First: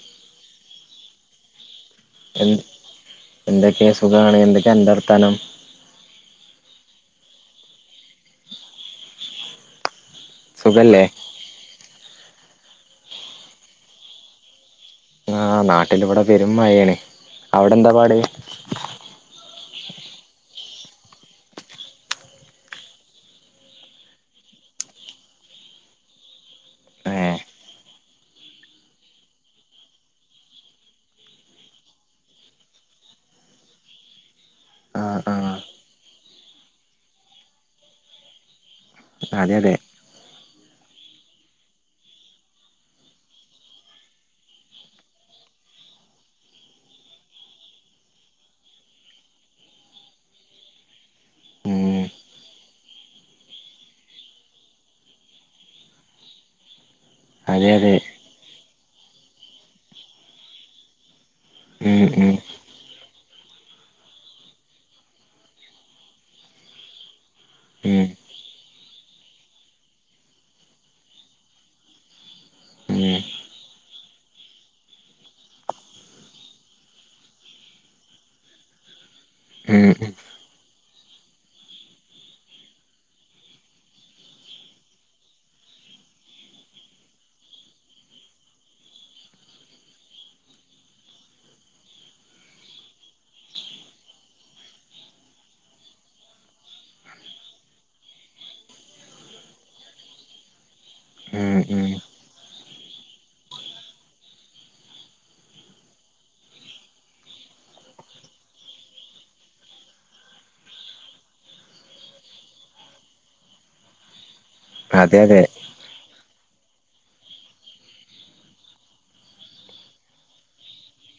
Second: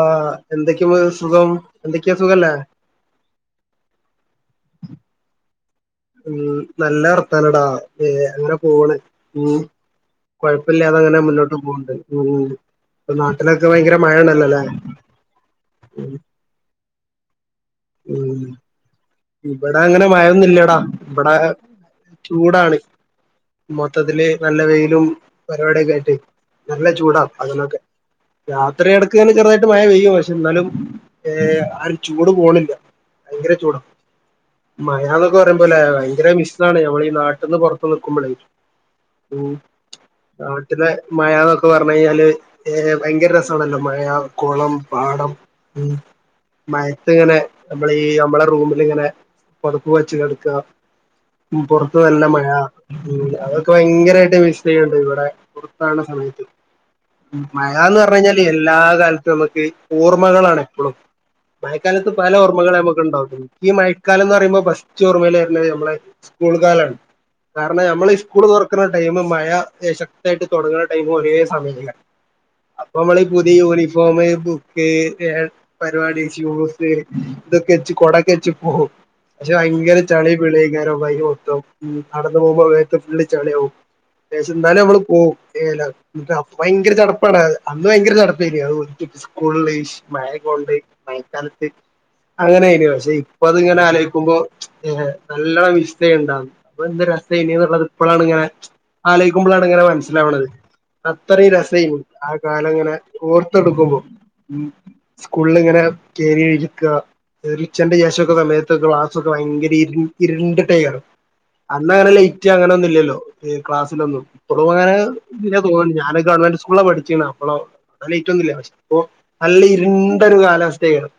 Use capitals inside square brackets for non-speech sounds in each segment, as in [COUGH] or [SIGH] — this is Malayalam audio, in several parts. ആഹ എന്തൊക്കെയ സുഖം എന്തൊക്കെയാ എ സുഖല്ലേ എന്തൊക്കെയ സുഖമാണ് എന്തൊക്കെ അന്തർഥാനം ഉ നല്ല വർത്താനടാ ഏ അങ്ങെ പോണ് ഉ കുഴപ്പമില്ലാതെ സുഖല്ലേ അങ്ങനെ മുന്നോട്ട് പോകണ്ട് ഉം ഇപ്പൊ നാട്ടിലൊക്കെ ഭയങ്കര മഴ ഉണ്ടല്ലോല്ലേ ആ് നാട്ടിലിവിടെ പെരും മഴയാണ് അവിടെ എന്താ പാടെ ഉം ഇവിടെ അങ്ങനെ മഴൊന്നുംല്ലടാ ഇവിടെ ചൂടാണ് മൊത്തത്തില് നല്ല വെയിലും പരിപാടിയൊക്കെ ആയിട്ട് നല്ല ചൂടാ ഏഹ് അതിനൊക്കെ രാത്രി ഇടക്കെ ചെറുതായിട്ട് മഴ പെയ്യും പക്ഷെ എന്നാലും ് ആും ചൂട് പോണില്ല ഭയങ്കര ചൂട ആഹ് മയന്നൊക്കെ ആഹ് പറയുമ്പോല്ലേ ഭയങ്കര മിശാണ് ഞമ്മൾ ഈ നാട്ടിൽന്ന് പുറത്തു നിക്കുമ്പോളേ ഉം നാലരെ നാട്ടിലെ മഴന്നൊക്കെ പറഞ്ഞ കഴിഞ്ഞാല് ഏ ഭയങ്കര രസമാണല്ലോ മഴ കുളം പാടം ഉ മയത്തി ഇങ്ങനെ നമ്മള ഈ നമ്മള റൂമിലിങ്ങനെ പുറപ്പ വച്ച് കടക്കുക പുറത്ത് ഉം നല്ല മഴ അതൊക്കെ ഭയങ്കരമായിട്ട് മിസ് ചെയ്യണ്ട ഇവിടെ പുറത്തണണ സമയത്ത് അതെ അതെ മഴന്ന് പറഞ്ഞ കഴിഞ്ഞാല് എല്ലാ കാലത്തും നമുക്ക് ഓർമ്മകളാണ് എപ്പോഴും ഉം മഴക്കാലത്ത് ഉം പല ഓർമ്മകള നമുക്കുണ്ടാവകും എനി ഈ മഴക്കാലം എന്ന് പറയുമ്പോ ബസ്റ്റ് ഓർമ്മൽ വരുന്നത് നമ്മളെ സ്കൂൾ കാലമാണ് കാരണം ഉം നമ്മൾ ഈ സ്കൂള് തുറക്കുന്ന ടൈം മഴശക്തായിട്ട് തുടങ്ങുന്ന ടൈമ ഒരേ സമയത്താണ് അപ്പൊ ഉം നമ്മൾഈ പുതിയ യൂണിഫോം ബുക്ക് പരിപാടി ഷൂസ് ഇതൊക്കെ വെച്ച് കൊടൊക്കെ വെച്ച് പോവും പക്ഷെ ഉം ഭയങ്കര ചളി പിളയിക്കാരോ ഭയങ്കര മൊത്തം നടന്നു പോകുമ്പോള്ളി ചളി ആകവുംം എന്നാലും നമ്മള് പോവും ഭയങ്കര ചടപ്പാണ് അന്ന് ഭയങ്കര ചടപ്പായി അത് സ്കൂള മയയക്ക അങ്ങനൊയിന പക്ഷെ ഇപ്പ അത് ഇങ്ങനെ ആലോയിക്കുമ്പോ ഏ നല്ല വിത ഉണ്ടാവുന്നു അപ്പൊ എന്ത് രസമായിന എന്നുള്ളത് ഇപ്പോഴാണ് ഇങ്ങനെ ആലോയിക്കുമ്പോളാണ് ഇങ്ങനെ മനസ്സിലാവണത് അത്രയും ഉം ഉം രസമായി ആ കാലം ഇങ്ങനെ ഓർത്തെടുക്കുമ്പോ ഉ സ്കൂളിങ്ങനെ കറിഴിക്കുക റിച്ചന്റെ ശേഷമൊക്കെ സമയത്ത് ക്ലാസ് ഒക്കെ ഭയങ്കര ഇരുണ്ടിലാണ് അന്ന് അങ്ങനെ ലേറ്റ് അങ്ങനെ ഒന്നും ഇല്ലല്ലോ ക്ലാസ്സിലൊന്നും അളും അങ്ങനെ അതെ അതെ ഇന്നെ തോന്നുന്നു ഞാൻ ഗവൺമെന്റ് സ്കൂള പഠിച്ച അപ്പോള നല്ല ഏറ്റൊന്നില്ല പക്ഷെ അപ്പോ നല്ല ഇരുണ്ടൊ ഒരു കാലാവസ്ഥയരുന്നു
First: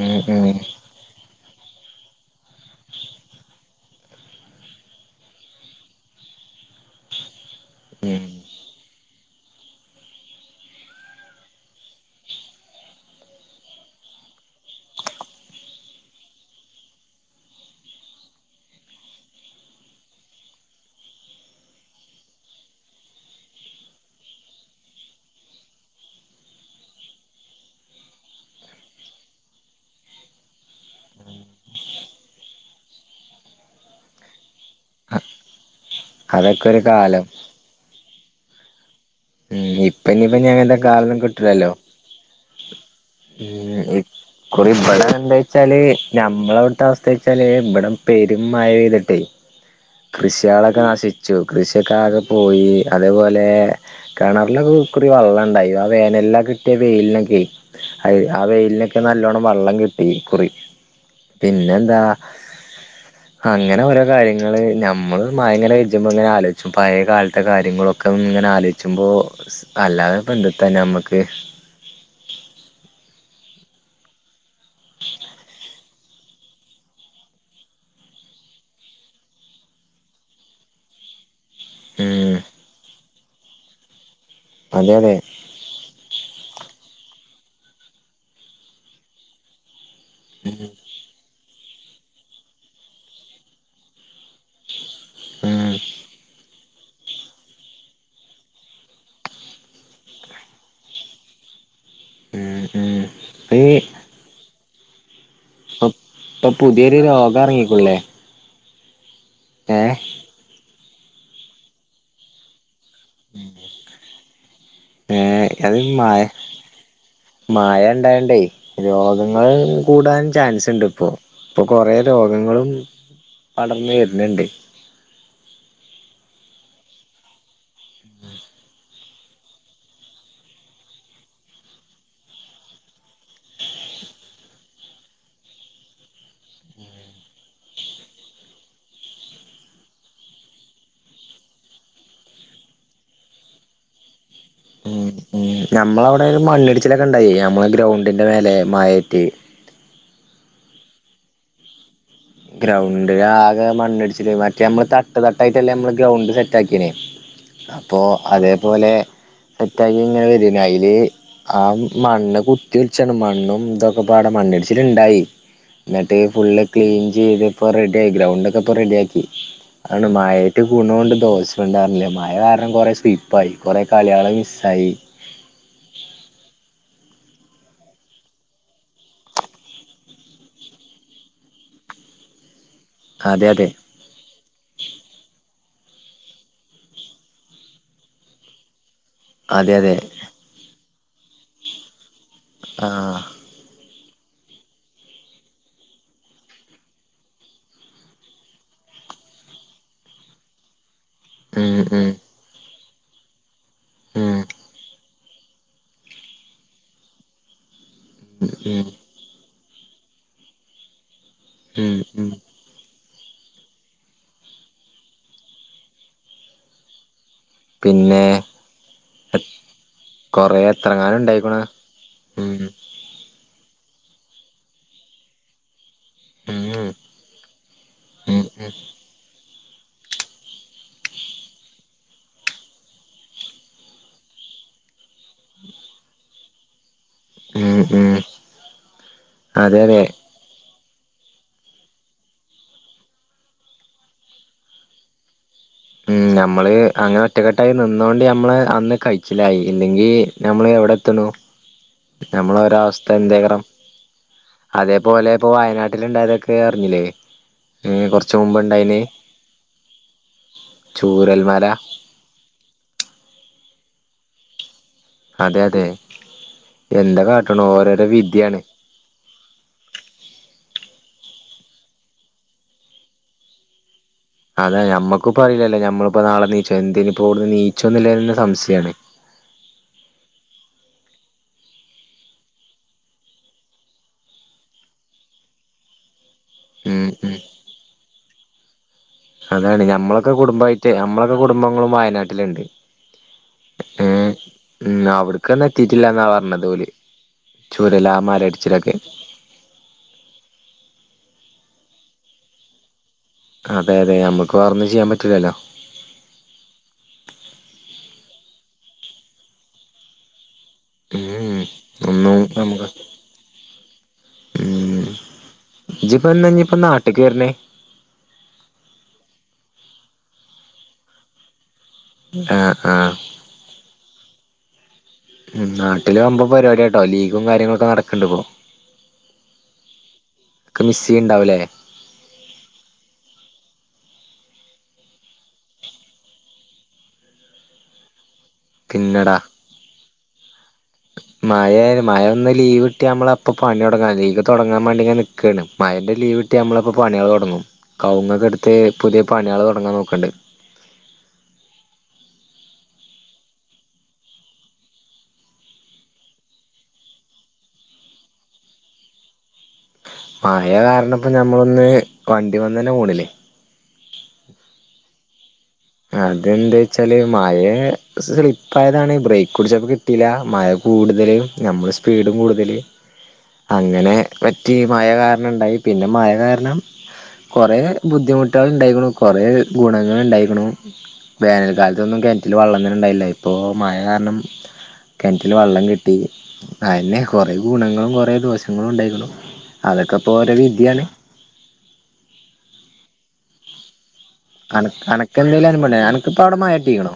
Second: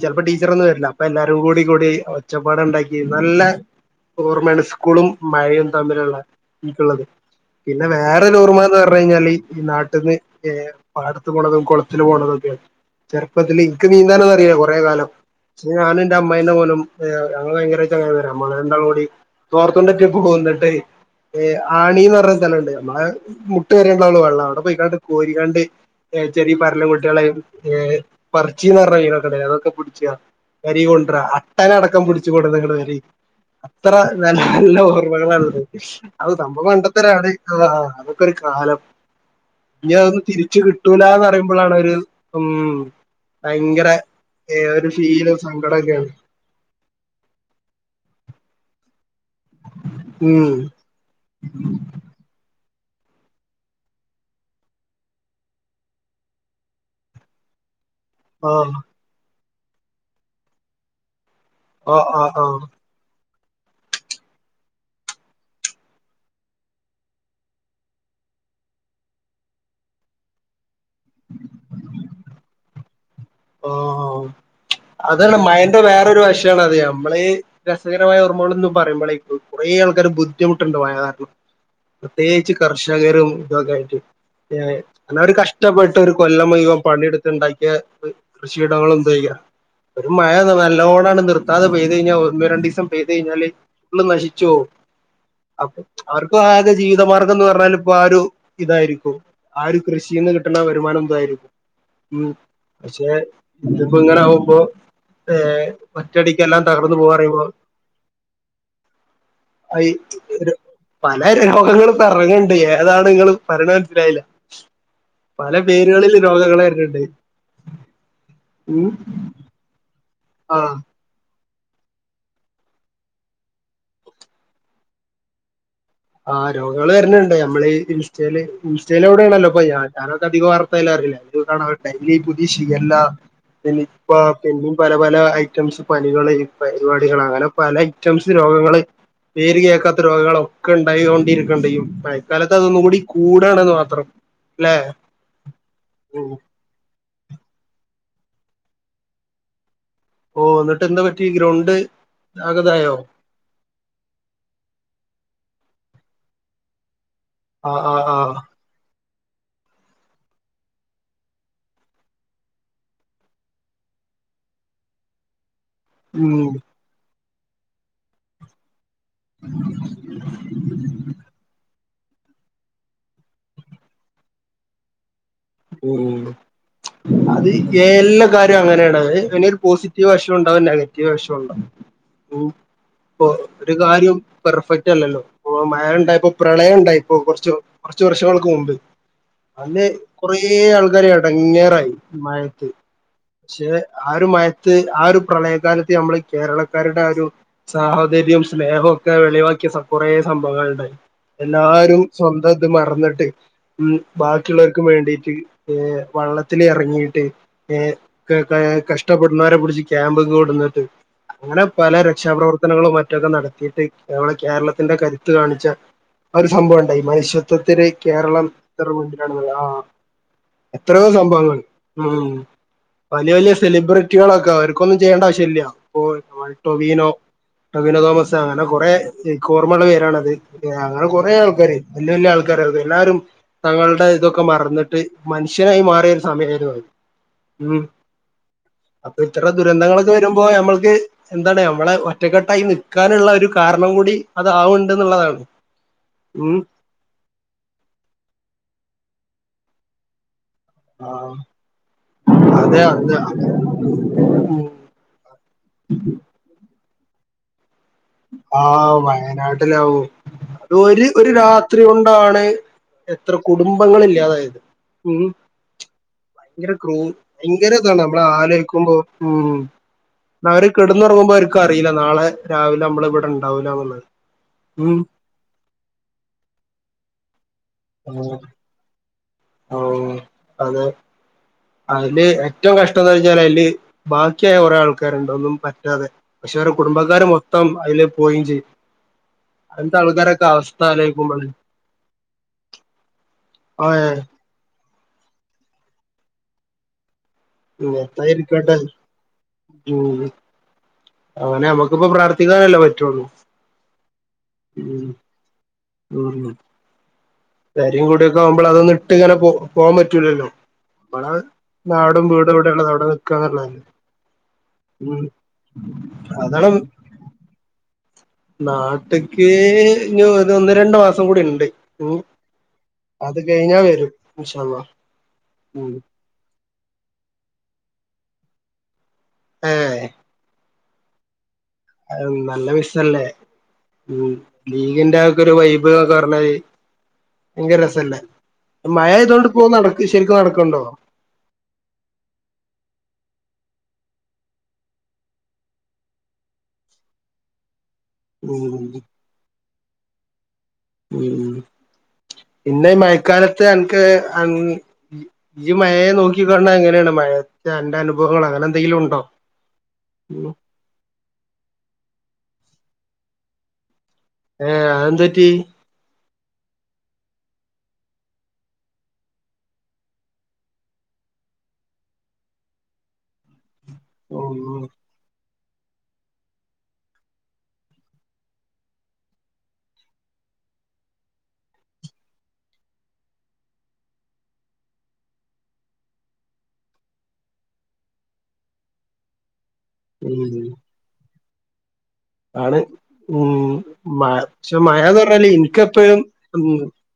ഉം ഉം ടീച്ചറൊന്നും വരില്ല അപ്പൊ എല്ലാരും കൂടി കൂടി ഒച്ചപ്പാടം ഉണ്ടാക്കി നല്ല ർമ സ്കൂളും മഴയും തമ്മിലുള്ള എനിക്കുള്ളത് പിന്നെ ഉം വേറൊരു ഓർമ്മന്ന് പറഞ്ഞു കഴിഞ്ഞാല് ഈ നാട്ടിൽന്ന് പാടത്ത് പോണതും കുളത്തിൽ പോണതൊക്കെയാണ് ചെറുപ്പത്തിൽനി നീന്താനന്ന അറിയില്ല കൊറെേ കാലം പക്ഷെ ഞാനും എന്റെ അമ്മമായിന്റെ മലും അങ്ങ ഭയങ്കരങ്ങ വം നമ്മളെ എയും കൂടി തോർത്തോണ്ടിട്ട് ഇപ്പ പോകന്നിട്ട് ആണിന്ന് പറഞ്ഞ സ്ഥലംണ്ട് നമ്മളെ മുട്ട് കരേണ്ടാള്ളു വെള്ളം അവിടെ പോയിക്കണ്ട് കോരിക്കാണ്ട് ചെറിയ പറരലും കുട്ടികളെയ കൊച്ചീന്ന് പറഞ്ഞ കനക്കട അതൊക്കെ പിടിച്ച വരി കൊണ്ട അട്ടന അടക്കം പിടിച്ചു കൊട നിങ്ങള് വരി അത്ര നല്ല നല്ല ഓർമ്മകളാ ഉള്ളത് അത് സംഭവം അതൊക്കെ ഒരു പണ്ടത്ത കാലം ഒരാള് ആ അതൊക്കെ കാലം ഉം ഇനി ഇപ്പ അതൊന്നും ഇനിയിപ്പ ഇനി തിരിച്ച് അങ്ങനത്തെ കാലൊന്നും കിട്ടൂലാന്ന് കിട്ടൂലല്ലോ പറയുമ്പോളാണ് ഒരു ഉം ഉം ഭയങ്കര ഇക്കുറി ഒരു ഇവിടെ എന്താ ഫീലും വച്ചാല് സങ്കടൊക്കെയാണ് നമ്മള അവിത്തെ അവസ്ഥ വെച്ചാല് ഇവിടെ പെരും മഴയാ [UNINTELLIGIBLE] ഉം കൃഷികളൊക്കെ നശിച്ചു കൃഷിയൊക്കെ ആകെ പോയി അതേപോലെ കിണറിലൊക്കെ ഇക്കുറി വെള്ളം ഇണ്ടായി ആ വേനെല്ലാം കിട്ടിയ വെയിലിനൊക്കെയെ ആ ആഹ് വെയിലിനൊക്കെ നല്ലോണം വെള്ളം കിട്ടി ഇക്കുറി പിന്നെന്താ ആഹ് ആഹ് ആഹ് അങ്ങനെ ഓരോ കാര്യങ്ങള് ഞമ്മള് മയങ്ങനെ ഇരിച്ചുമ്പോ ഇങ്ങനെ ആലോചിച്ചും പഴയ കാലത്തെ കാര്യങ്ങളൊക്കെ ഇങ്ങനെ ആലോചിച്ചു വുമ്പോ അല്ലാതെ ഇപ്പൊ എന്തുട്ടാ തന്നെ ഞമ്മക്ക് ആ ആ അതാണ് മയന്റ് വേറെ ഒരു വശാണ് അത് നമ്മള് രസകരമായ ഓർമ്മകളെന്ന് പറയുമ്പോളേക്കു കുറേ ആൾക്കാർ ബുദ്ധിമുട്ടുണ്ട് വയനാട്ടും ഉം പ്രത്യേകിച്ച് കർഷകരും ഇതൊക്കെ ആയിട്ട് അതെ അതെ അന്നവര് കഷ്ടപ്പെട്ട് ഒരു കൊല്ലം മുഴുവൻ പണിയെടുത്ത് ഉണ്ടാക്കിയ കൃഷിയിടങ്ങൾ എന്താ ചെയ്യുക ഒരു മഴ ഉം നല്ലോണം അങ്ങട്ട് നിർത്താതെ പെയ്ത് കഴിഞ്ഞാൽ ഒന്ന് രണ്ടിവസം പെയിത് കഴിഞ്ഞാല് ഫുള്ളും നശി ച്ച് പോവും ഉം അപ്പൊ അവർക്കു ആ ജീവിതമാർഗം എന്ന് പറഞ്ഞാൽ ഇപ്പൊ ആ ഒരു ഇതായിരിക്കും, ആ ഒരു കൃഷിന്ന് കിട്ടുന്ന വരുമാനം ഇതായിരിക്കും. ഉം ഉം പക്ഷെ ഈ ഇതിപ്പം ഇങ്ങനെ ആവുമ്പോ ഏ ഇപ്പൊ ഒറ്റയടിക്കെല്ലാം തകർന്നു പുതിയൊരു പോവാന്ന് രോഗം പറയുമ്പോ ഇറങ്ങിക്കുല്ലേ ഏ ആയി ഇവര് പല രോഗങ്ങള് പിറകേയുണ്ട് ഏതാണ് നിങ്ങള് പറയണ മനസ്സിലായില്ല, ഏ പല പേരുകളില് രോഗങ്ങള് വരണുണ്ട്. മായം ഉണ്ടായേണ്ടേ രോഗങ്ങള് കൂ ചാൻസ് ആഹ് ഉണ്ട് ഇപ്പോ ഇപ്പൊ കൊറേ രോഗങ്ങളും പടർന്ന് വരുന്നുണ്ട് ആ രോഗങ്ങള് വരണുണ്ട്, നമ്മള് ഇൻസ്റ്റയില് ഇൻസ്റ്റയിലൂടാണല്ലോ അപ്പം അതിനാത്ത് അധികം ആർക്കും പിന്നെ ഇപ്പ പുതിയ ഷിഗല്ല, നിപ്പ, പിന്നെ പല പല ഐറ്റംസ് പനികള് പരിപാടികൾ അങ്ങനെ പല ഐറ്റംസ് രോഗങ്ങള് പേര് കേൾക്കാത്ത രോഗങ്ങളോ ഒക്കെയൊണ്ടാണ്ടിരിക്കൊണ്ടിയും, മായക്കാലത്ത് അതൊന്നുകൂടി കൂടണെന്ന് മാത്രം ല്ലെ നമ്മളടവിടെ ഒരു മണ്ണിടിച്ചിലൊക്കെണ്ടായി, നമ്മ ഗ്രൗ തിൻ്റെ മേലെ മയേറ്റി ഓ എന്നിട്ട് എന്താ പറ്റി? ഗ്രൗണ്ട് ആകതായോ ഗ്രൗണ്ട് ആകെ മണ്ണിടിച്ചില്, മറ്റേ നമ്മള് തട്ട് തട്ടായിട്ടല്ലേ നമ്മ ഗ്രൗണ്ട് സെറ്റ് ആക്കിയനേ ആഹ് അപ്പോ ആഹ് ആഹ് അതേപോലെ സെറ്റാക്കി ഇങ്ങനെ വരേനി അയില് ആ മണ്ണ് കുത്തി ഒലിച്ചാണ് മണ്ണും ഇതൊക്കെ പാടെ മണ്ണിടിച്ചിലുണ്ടായി. എന്നിട്ട് ഉം ഫുള് ക്ലീൻ ഇത് പ്പോ റെഡി ആയി, ഗ്രൗണ്ട് ഒക്കെ പ്പൊ റെഡിയാ ക്കി ആണ് മഴയ്ക്ക് ഗുണോണ്ട് ദോഷോണ്ട്. മഴ കാരണം കൊറെ സ്ലിപ്പ് ആയി, കുറേ കളികള് മിസ്സായി ഉം, അത് എല്ലാ കാര്യവും അങ്ങനെയാണ്, അതിനൊരു പോസിറ്റീവ് വശവും നെഗറ്റീവ് വശവും ഉണ്ടാവും ഉം പ്പൊ അതെ അതെ ഒരു കാര്യവും പെർഫെക്റ്റ് അല്ലല്ലോ അ മഴയുണ്ടായപ്പോ പ്രളയം ഉണ്ടായി, ഇപ്പൊ കൊറച്ച്, കൊറച്ച് വർഷങ്ങൾക്ക് മുമ്പ് അതെ അന്ന് അതെ കൊറേ ആൾക്കാര് എടങ്ങേറായി മഴേത്ത് ആഹ് ആ, ഒരു മയത്ത് ആ ഒരു പ്രളയകാലത്ത് നമ്മള് കേരളക്കാരുടെ ആ ഒരു സാഹോദര്യം, സ്നേഹവും ഒക്കെ വെളിവാക്കിയ കൊറേ സംഭവങ്ങങ്ങളുണ്ടായി. ഉം എല്ലാരും ഉം സ്വന്തം ത് മറന്ന് ന്നട്ട് ഉം ബാക്കിയുള്ളർ വേണ്ടീട്ട് വള്ളത്തില് എറങ്ങീട്ട് ഏ ഉം കഷ്ടപ്പെടുന്നവരെ പിടി ക്യാമ്പൊക്ക് കൊടന്നിട്ട് അങ്ങനെ ഉം പല ഉം രക്ഷാപ്രവർത്തനങ്ങളും റ്റെ നടത്തിയിട്ട് കേരളത്തിന്റെ കരുത്ത് കാണിച്ച ഒരു സംഭവം ഉണ്ടായി മനുഷ്യ മൊത്തത്തില് പിന്നെ കേരളം ഇർമണ്ടിലാണ് കൊറെ എത്രയോ എത്രങ്ങാനും സംഭവങ്ങൾ ഉണ്ടായിക്ക്ണ് ഉം വലിയ വലിയ സെലിബ്രി കുട്ടികളൊക്കെ അവർക്കൊന്നും ചെയ്യണ്ടവശ്യല്ല ഉം ടൊവിനോ ടൊവിനോ തോമസ് ഉം അങ്ങനെ ഉം കൊറെ കോർമയുളള പേരാണത് അങ്ങനെ കൊറേ ആൾക്കാര് വലയ വലിയ ആൾക്കാരായിരുന്നു എല്ലാരും തങ്ങളുടെ ഇതൊക്കെ മറന്നിട്ട് മനുഷ്യനായി മാറി സമയാര്ന്നത് ഉം അപ്പൊ ഇത്ര അതെ അതെ ദുരന്തങ്ങളൊക്കെ വരുമ്പോ നമ്മൾ എന്താണ് നമ്മളെ ഒറ്റക്കെട്ടായി നൽക്കാനുള്ള ഒരു കാരണം കൂടി അത് ആവണണ്ട് എന്നുള്ളതാണ് ഉം നമ്മള് അങ്ങനെ ഒറ്റക്കെട്ടായി നിന്നോണ്ട് നമ്മള് അന്ന് കഴ ലായി അല്ലെങ്കിൽ ഞമ്മൾ എവിടെ എത്തണൂ ആഹ് നമ്മളൊര അതെ അവസ്ഥ അതെ എന്തക്കണം ഉം അതേപോലെ ഇപ്പൊ വയനാട്ടിൽ ഇണ്ടായതൊക്കെ അറിഞ്ഞില്ലേ ഏഹ് കൊറച്ച് മുമ്പ് ആ ഇണ്ടായിന് വയനാട്ടിലാവും ഒരു ഒരു ചൂരൽമല രാത്രി കൊണ്ടാണ് എത്ര കുടുംബങ്ങളില്ലാതായത് ഉം അതെ അതെ ഭയങ്കര ക്രൂ എന്താ കാട്ട്ണു ഭയങ്കര ഇതാണ് ഓരോരോ നമ്മള വിധിയാണ് ആലോയിക്കുമ്പോ ഉം അവരെ കിടന്നുറങ്ങുമ്പോൾ അവർക്ക് അറിയില്ല നാളെ രാവിലെ നമ്മള് ഇവിടെ ഉണ്ടാവൂലാന്നുള്ളത് അതാ നമ്മക്കിപ്പ അയില്ലേ നമ്മളിപ്പോ നാളെ നീച്ചോ എന്തിനിപ്പോ നീ മച്ചോന്നില്ല എന്നന്ന് സംശയാണ് ഓ അതെ അതില് ഏറ്റവും കഷ്ടം എന്ന് പറഞ്ഞാൽ അതില് ബാക്കിയായ കുറെേ ആൾക്കാരുണ്ട് ഒന്നും പറ്റാതെ പക്ഷെ അവരു ഉം കുടുംബക്കാര ഉം മൊത്തം അതില് പോയിഞ്ച് അതാണ് ഞമ്മളൊക്കെ കുടുംബമായിട്ട് നമ്മളൊക്കെ ആലോചിക്കുമ്പോള് കുടുംബങ്ങളും വയനാട്ടിലുണ്ട് ആഹ് ഏ ഉം അവിടക്കന്നെ എത്തിയിട്ടില്ല എന്നാ പറഞ്ഞതു ഓല് ചുരലാ ഉത്താരിക്കട്ടെ മലയിടിച്ചിലൊക്കെ ഉം അനെ നമ്മക്കിപ്പ പ്രാർത്ഥിക്കാനല്ലേ പറ്റുള്ളൂ അതെ അതെ നമ്മുക്ക് വേറൊന്നും ഉം ചെയ്യാൻ പറ്റൂലല്ലോ കാര്യം കൂടിയൊക്കെ ആവുമ്പോൾ അതൊന്നും ഇട്ട് ഇങ്ങനെ പോവാൻ പറ്റൂലല്ലോ നമ്മള ഉം നാടും ഒന്നും വീടും ഇവിടെള്ള നമുക്ക് അവിടെ നിക്കാന്നുള്ളേ ഉം ഇജ്ജിപ്പോ എന്നാ അതാണ് ഇനിയിപ്പോ നാട്ടിക്ക് വരണേ നാട്ട്ക്ക് ഒന്ന് രണ്ടു മാസം കൂടി ഇണ്ട് ഉം ആഹ് ആഹ് അത് കഴിഞ്ഞാൽ വരും [UNINTELLIGIBLE] ഉം നാട്ടില് വമ്പൻ പരിപാടിയാട്ടോ ലീഗും കാര്യങ്ങളൊക്കെ നടക്കണ്ടണ്ട് ഇപ്പോ ഏ ഒക്കെ മിസ് ചെയ്യണണ്ടാവൂല്ലേ അ നല്ല മിസ്സല്ലേ ഉ ലീഗിന്റെ ആക്ക ഒരു വൈബ്ക്കെ പറഞ്ഞാല് ഭയങ്കര രസല്ലേ മഴ പിന്നെടാ ഇതുകൊണ്ട് പോക നടക്ക ശരിക്കും നടക്കണ്ടോ മഴ മഴ ഒന്ന് ലീവ് കട്ടി നമ്മള അപ്പ പണിയോ ലീവ് തുടങ്ങാൻ വേണ്ടി നിക്കക്കയാണ് മയൻന്റെ ലീവ് ഇട്ടി നമ്മളപ്പോ പണികൾ തുടങ്ങും കവുങ്ങക്കെടുത്ത് ഉം പുതിയ പണികള് തു തുടങ്ങാൻ നോക്കണ്ട് ഉം പിന്നെ ഈ മഴക്കാലത്ത് അനക്ക് ഈ മഴയെ നോക്കിക്ക എങ്ങനെയാണ് മഴ എന്റെ അനുഭവങ്ങൾ അങ്ങനെ എന്തെങ്കിലും ഉണ്ടോ ഉം മഴ കാരണപ്പോ നഞമ്മളൊന്ന് വണ്ടി വന്ന തന മോണിലേ ത്തി അതെന്താ വെച്ചാല് മഴ സ്ലിപ്പായതാണ് ബ്രേക്ക് കുടിച്ചപ്പോൾ കിട്ടിയില്ല മഴ കൂടുതല് നമ്മൾ സ്പീഡും കൂടുതല് അങ്ങനെ ഉം പറ്റി മഴ കാരണം ഇണ്ടായി പിന്നെ മഴ കാരണം കുറേ ബുദ്ധിമുട്ടുകൾ ഉണ്ടായിരിക്കണു കുറേ ഗുണങ്ങ ഉണ്ടായിരിക്കണു വേനൽക്കാലത്തൊന്നും കിണറ്റില് വെള്ളം തന്നെ ഉണ്ടായില്ല ഇപ്പോൾ മഴ കാരണം കിണറ്റില് വെള്ളം കിട്ടി അന്നെ കുറേ ഗുണങ്ങളും കുറേ ദോഷങ്ങളും ഉണ്ടായിരുന്നു അതൊക്കെപ്പോ ഓരോ ഉം വിദ്യയാണ് ആണ് ഉം മ പക്ഷെ അനക്ക് മഴന്ന് പറഞ്ഞാല് അനക്കെന്തേലും എനിക്ക അനുഭവണ്ടോ എപ്പഴും അനക്കിപ്പോ അവിടെ ഉ മഴ കിട്ടീക്കണോ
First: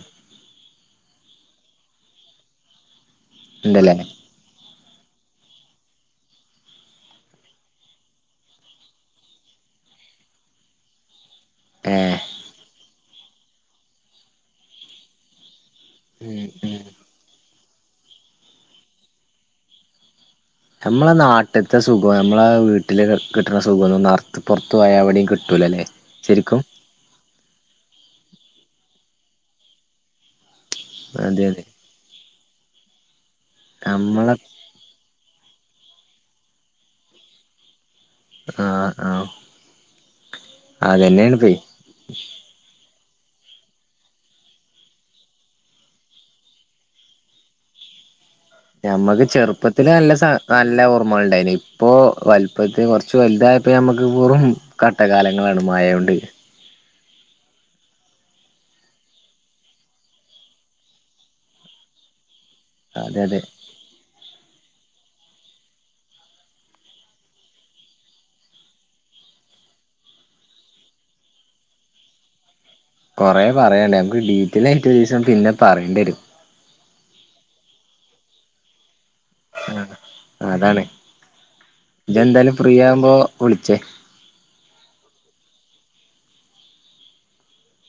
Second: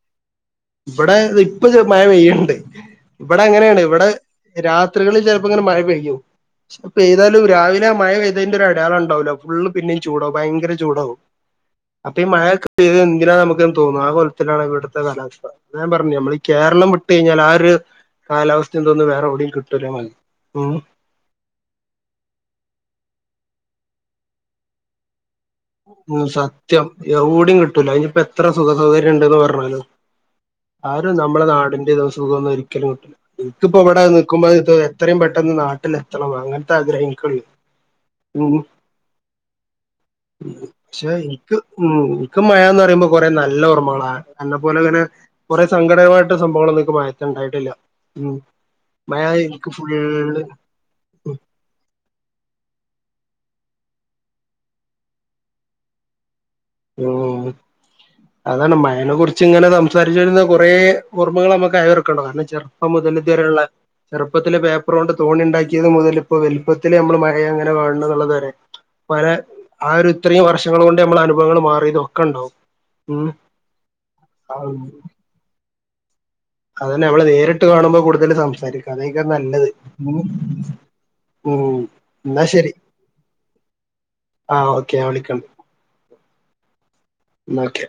ഇവിടെ ഇ ഇപ്പൊ മഴ വെയ്യണ്ട് ഇവിടെ അങ്ങനെയാണ് ഉണ്ടല്ലേ ഇവിടെ രാത്രികളിൽ ചിലപ്പോ ഇങ്ങനെ മഴ പെയ്യും അപ്പൊ ഏതാലും രാവിലെ ആ മഴ പെയ്തതിന്റെ ഒരു അടയാളം ഉണ്ടാവലോ ഫുള്ള് പിന്നേും ചൂടാവും ഭയങ്കര ചൂടാവും ഏഹ് അപ്പ മഴയൊക്കെ പെയ് ഇങ്ങനെ നമുക്കന്ന് തോന്നും ആ കോലത്തിലാണ് ഇവിടുത്തെ കലാവസ്ഥ ഞാൻ പറഞ്ഞു നമ്മള ഈ ഉം ഉം കേരളം വിട്ട് കഴിഞ്ഞാൽ ആ ഒരു കാലാവസ്ഥയ എന്തോന്ന് വേറെ എവിടെൽ കിട്ടുല്ല ചെങ്ങായി നമ്മളെ നാട്ടിലത്തെ സുഖം നമ്മളെ വീട്ടില് കിട്ടണ സുഖ നിറുത്ത് പുറത്ത് പോയ അവിടെയും കിട്ടുല്ല ഉ സത്യം ഓടും കിട്ടൂല അനിപ്പോ എത്ര സുഖ സൗകര്യം ഉണ്ടന്ന് പറഞ്ഞാലും ോ ആര അതെ നമ്മെ അതെ നാടിന്റെ ദിവം സുക ഒന്ന ഒരിക്കലും കിട്ടില്ല എനിക്കിപ്പ ഇവിടെ നമ്മളെ നിൽക്കുമ്പോ എത്രയും പെട്ടെന്ന് നാട്ട ട്ടിലെത്തണം അങ്ങനത്തെ ആഗ്രഹം എനിക്കുള്ളൂ ആ ആ പക്ഷെ ഇക്ക് ഉ ഇക്ക മഴന്ന് പറയുമ്പ കൊറെ നല്ല ഓർമ്മകളാണ് എന്നന്ന പോലെ അങ്ങനെ കൊറെേ സങ്കടകമായിട്ടുള്ള സംഭവങ്ങളന്നക്ക് മയ ഉണ്ടായിട്ടില്ല ഉ നമ്മക്ക് ചെറുപ്പത്തിൽ നല്ല നല്ല ഓർമ്മകൾ ഉണ്ടായിരുന്നു ഇപ്പൊ വലപ്പത്തി കുറച്ച് വലുതായപ്പോ നമുക്ക് വെറും കട്ട കാലങ്ങളാണ് മായ കൊണ്ട് ഉ അതാണ് മയനെ കുറിച്ച് ഇങ്ങനെ സംസാരിച്ചു വരുന്ന കൊറെ ഓർമ്മകൾ നമ്മുക്ക്യവറക്കണ്ടോ കാരണം ചെറുപ്പ അതെ അതെ മുതലധരള്ള ചെറുപ്പത്തിലെ പേപ്പ ണ്ട് തോണി ഉണ്ടാക്കിയത് മുതൽ ഇപ്പോ വലുപ്പത്തില് നമ്മൾ മഴ അങ്ങനെ വേുള്ളത് വരെ പല ആ ഒരു ഇത്രയും വർഷങ്ങൾ കൊണ്ട് നമ്മള അനു വിങ്ങൾ മാറിയതും ഒക്കെ ഉണ്ടാവും കുറെ പറയണ്ട് നമുക്ക് ഡീറ്റെയിൽ ആയിട്ട് ഒര് ദിവസം പിന്നെ പറയേണ്ടി വരും അതന്നെ നമ്മള് നേരിട്ട് കാണുമ്പോൾ കൂടുതൽ സംസാരി അതെക്കാരം നല്ലത് ഉം അതാണ് ഉം ഇജ്ജ് എന്നാ എന്തായാലും ശരി ഫ്രീ ആകുമ്പോ വിളിച്ചേ ആഹ് ഓക്കെ ഞാൻ വിളിക്കണ്ട് ന്നക്കെ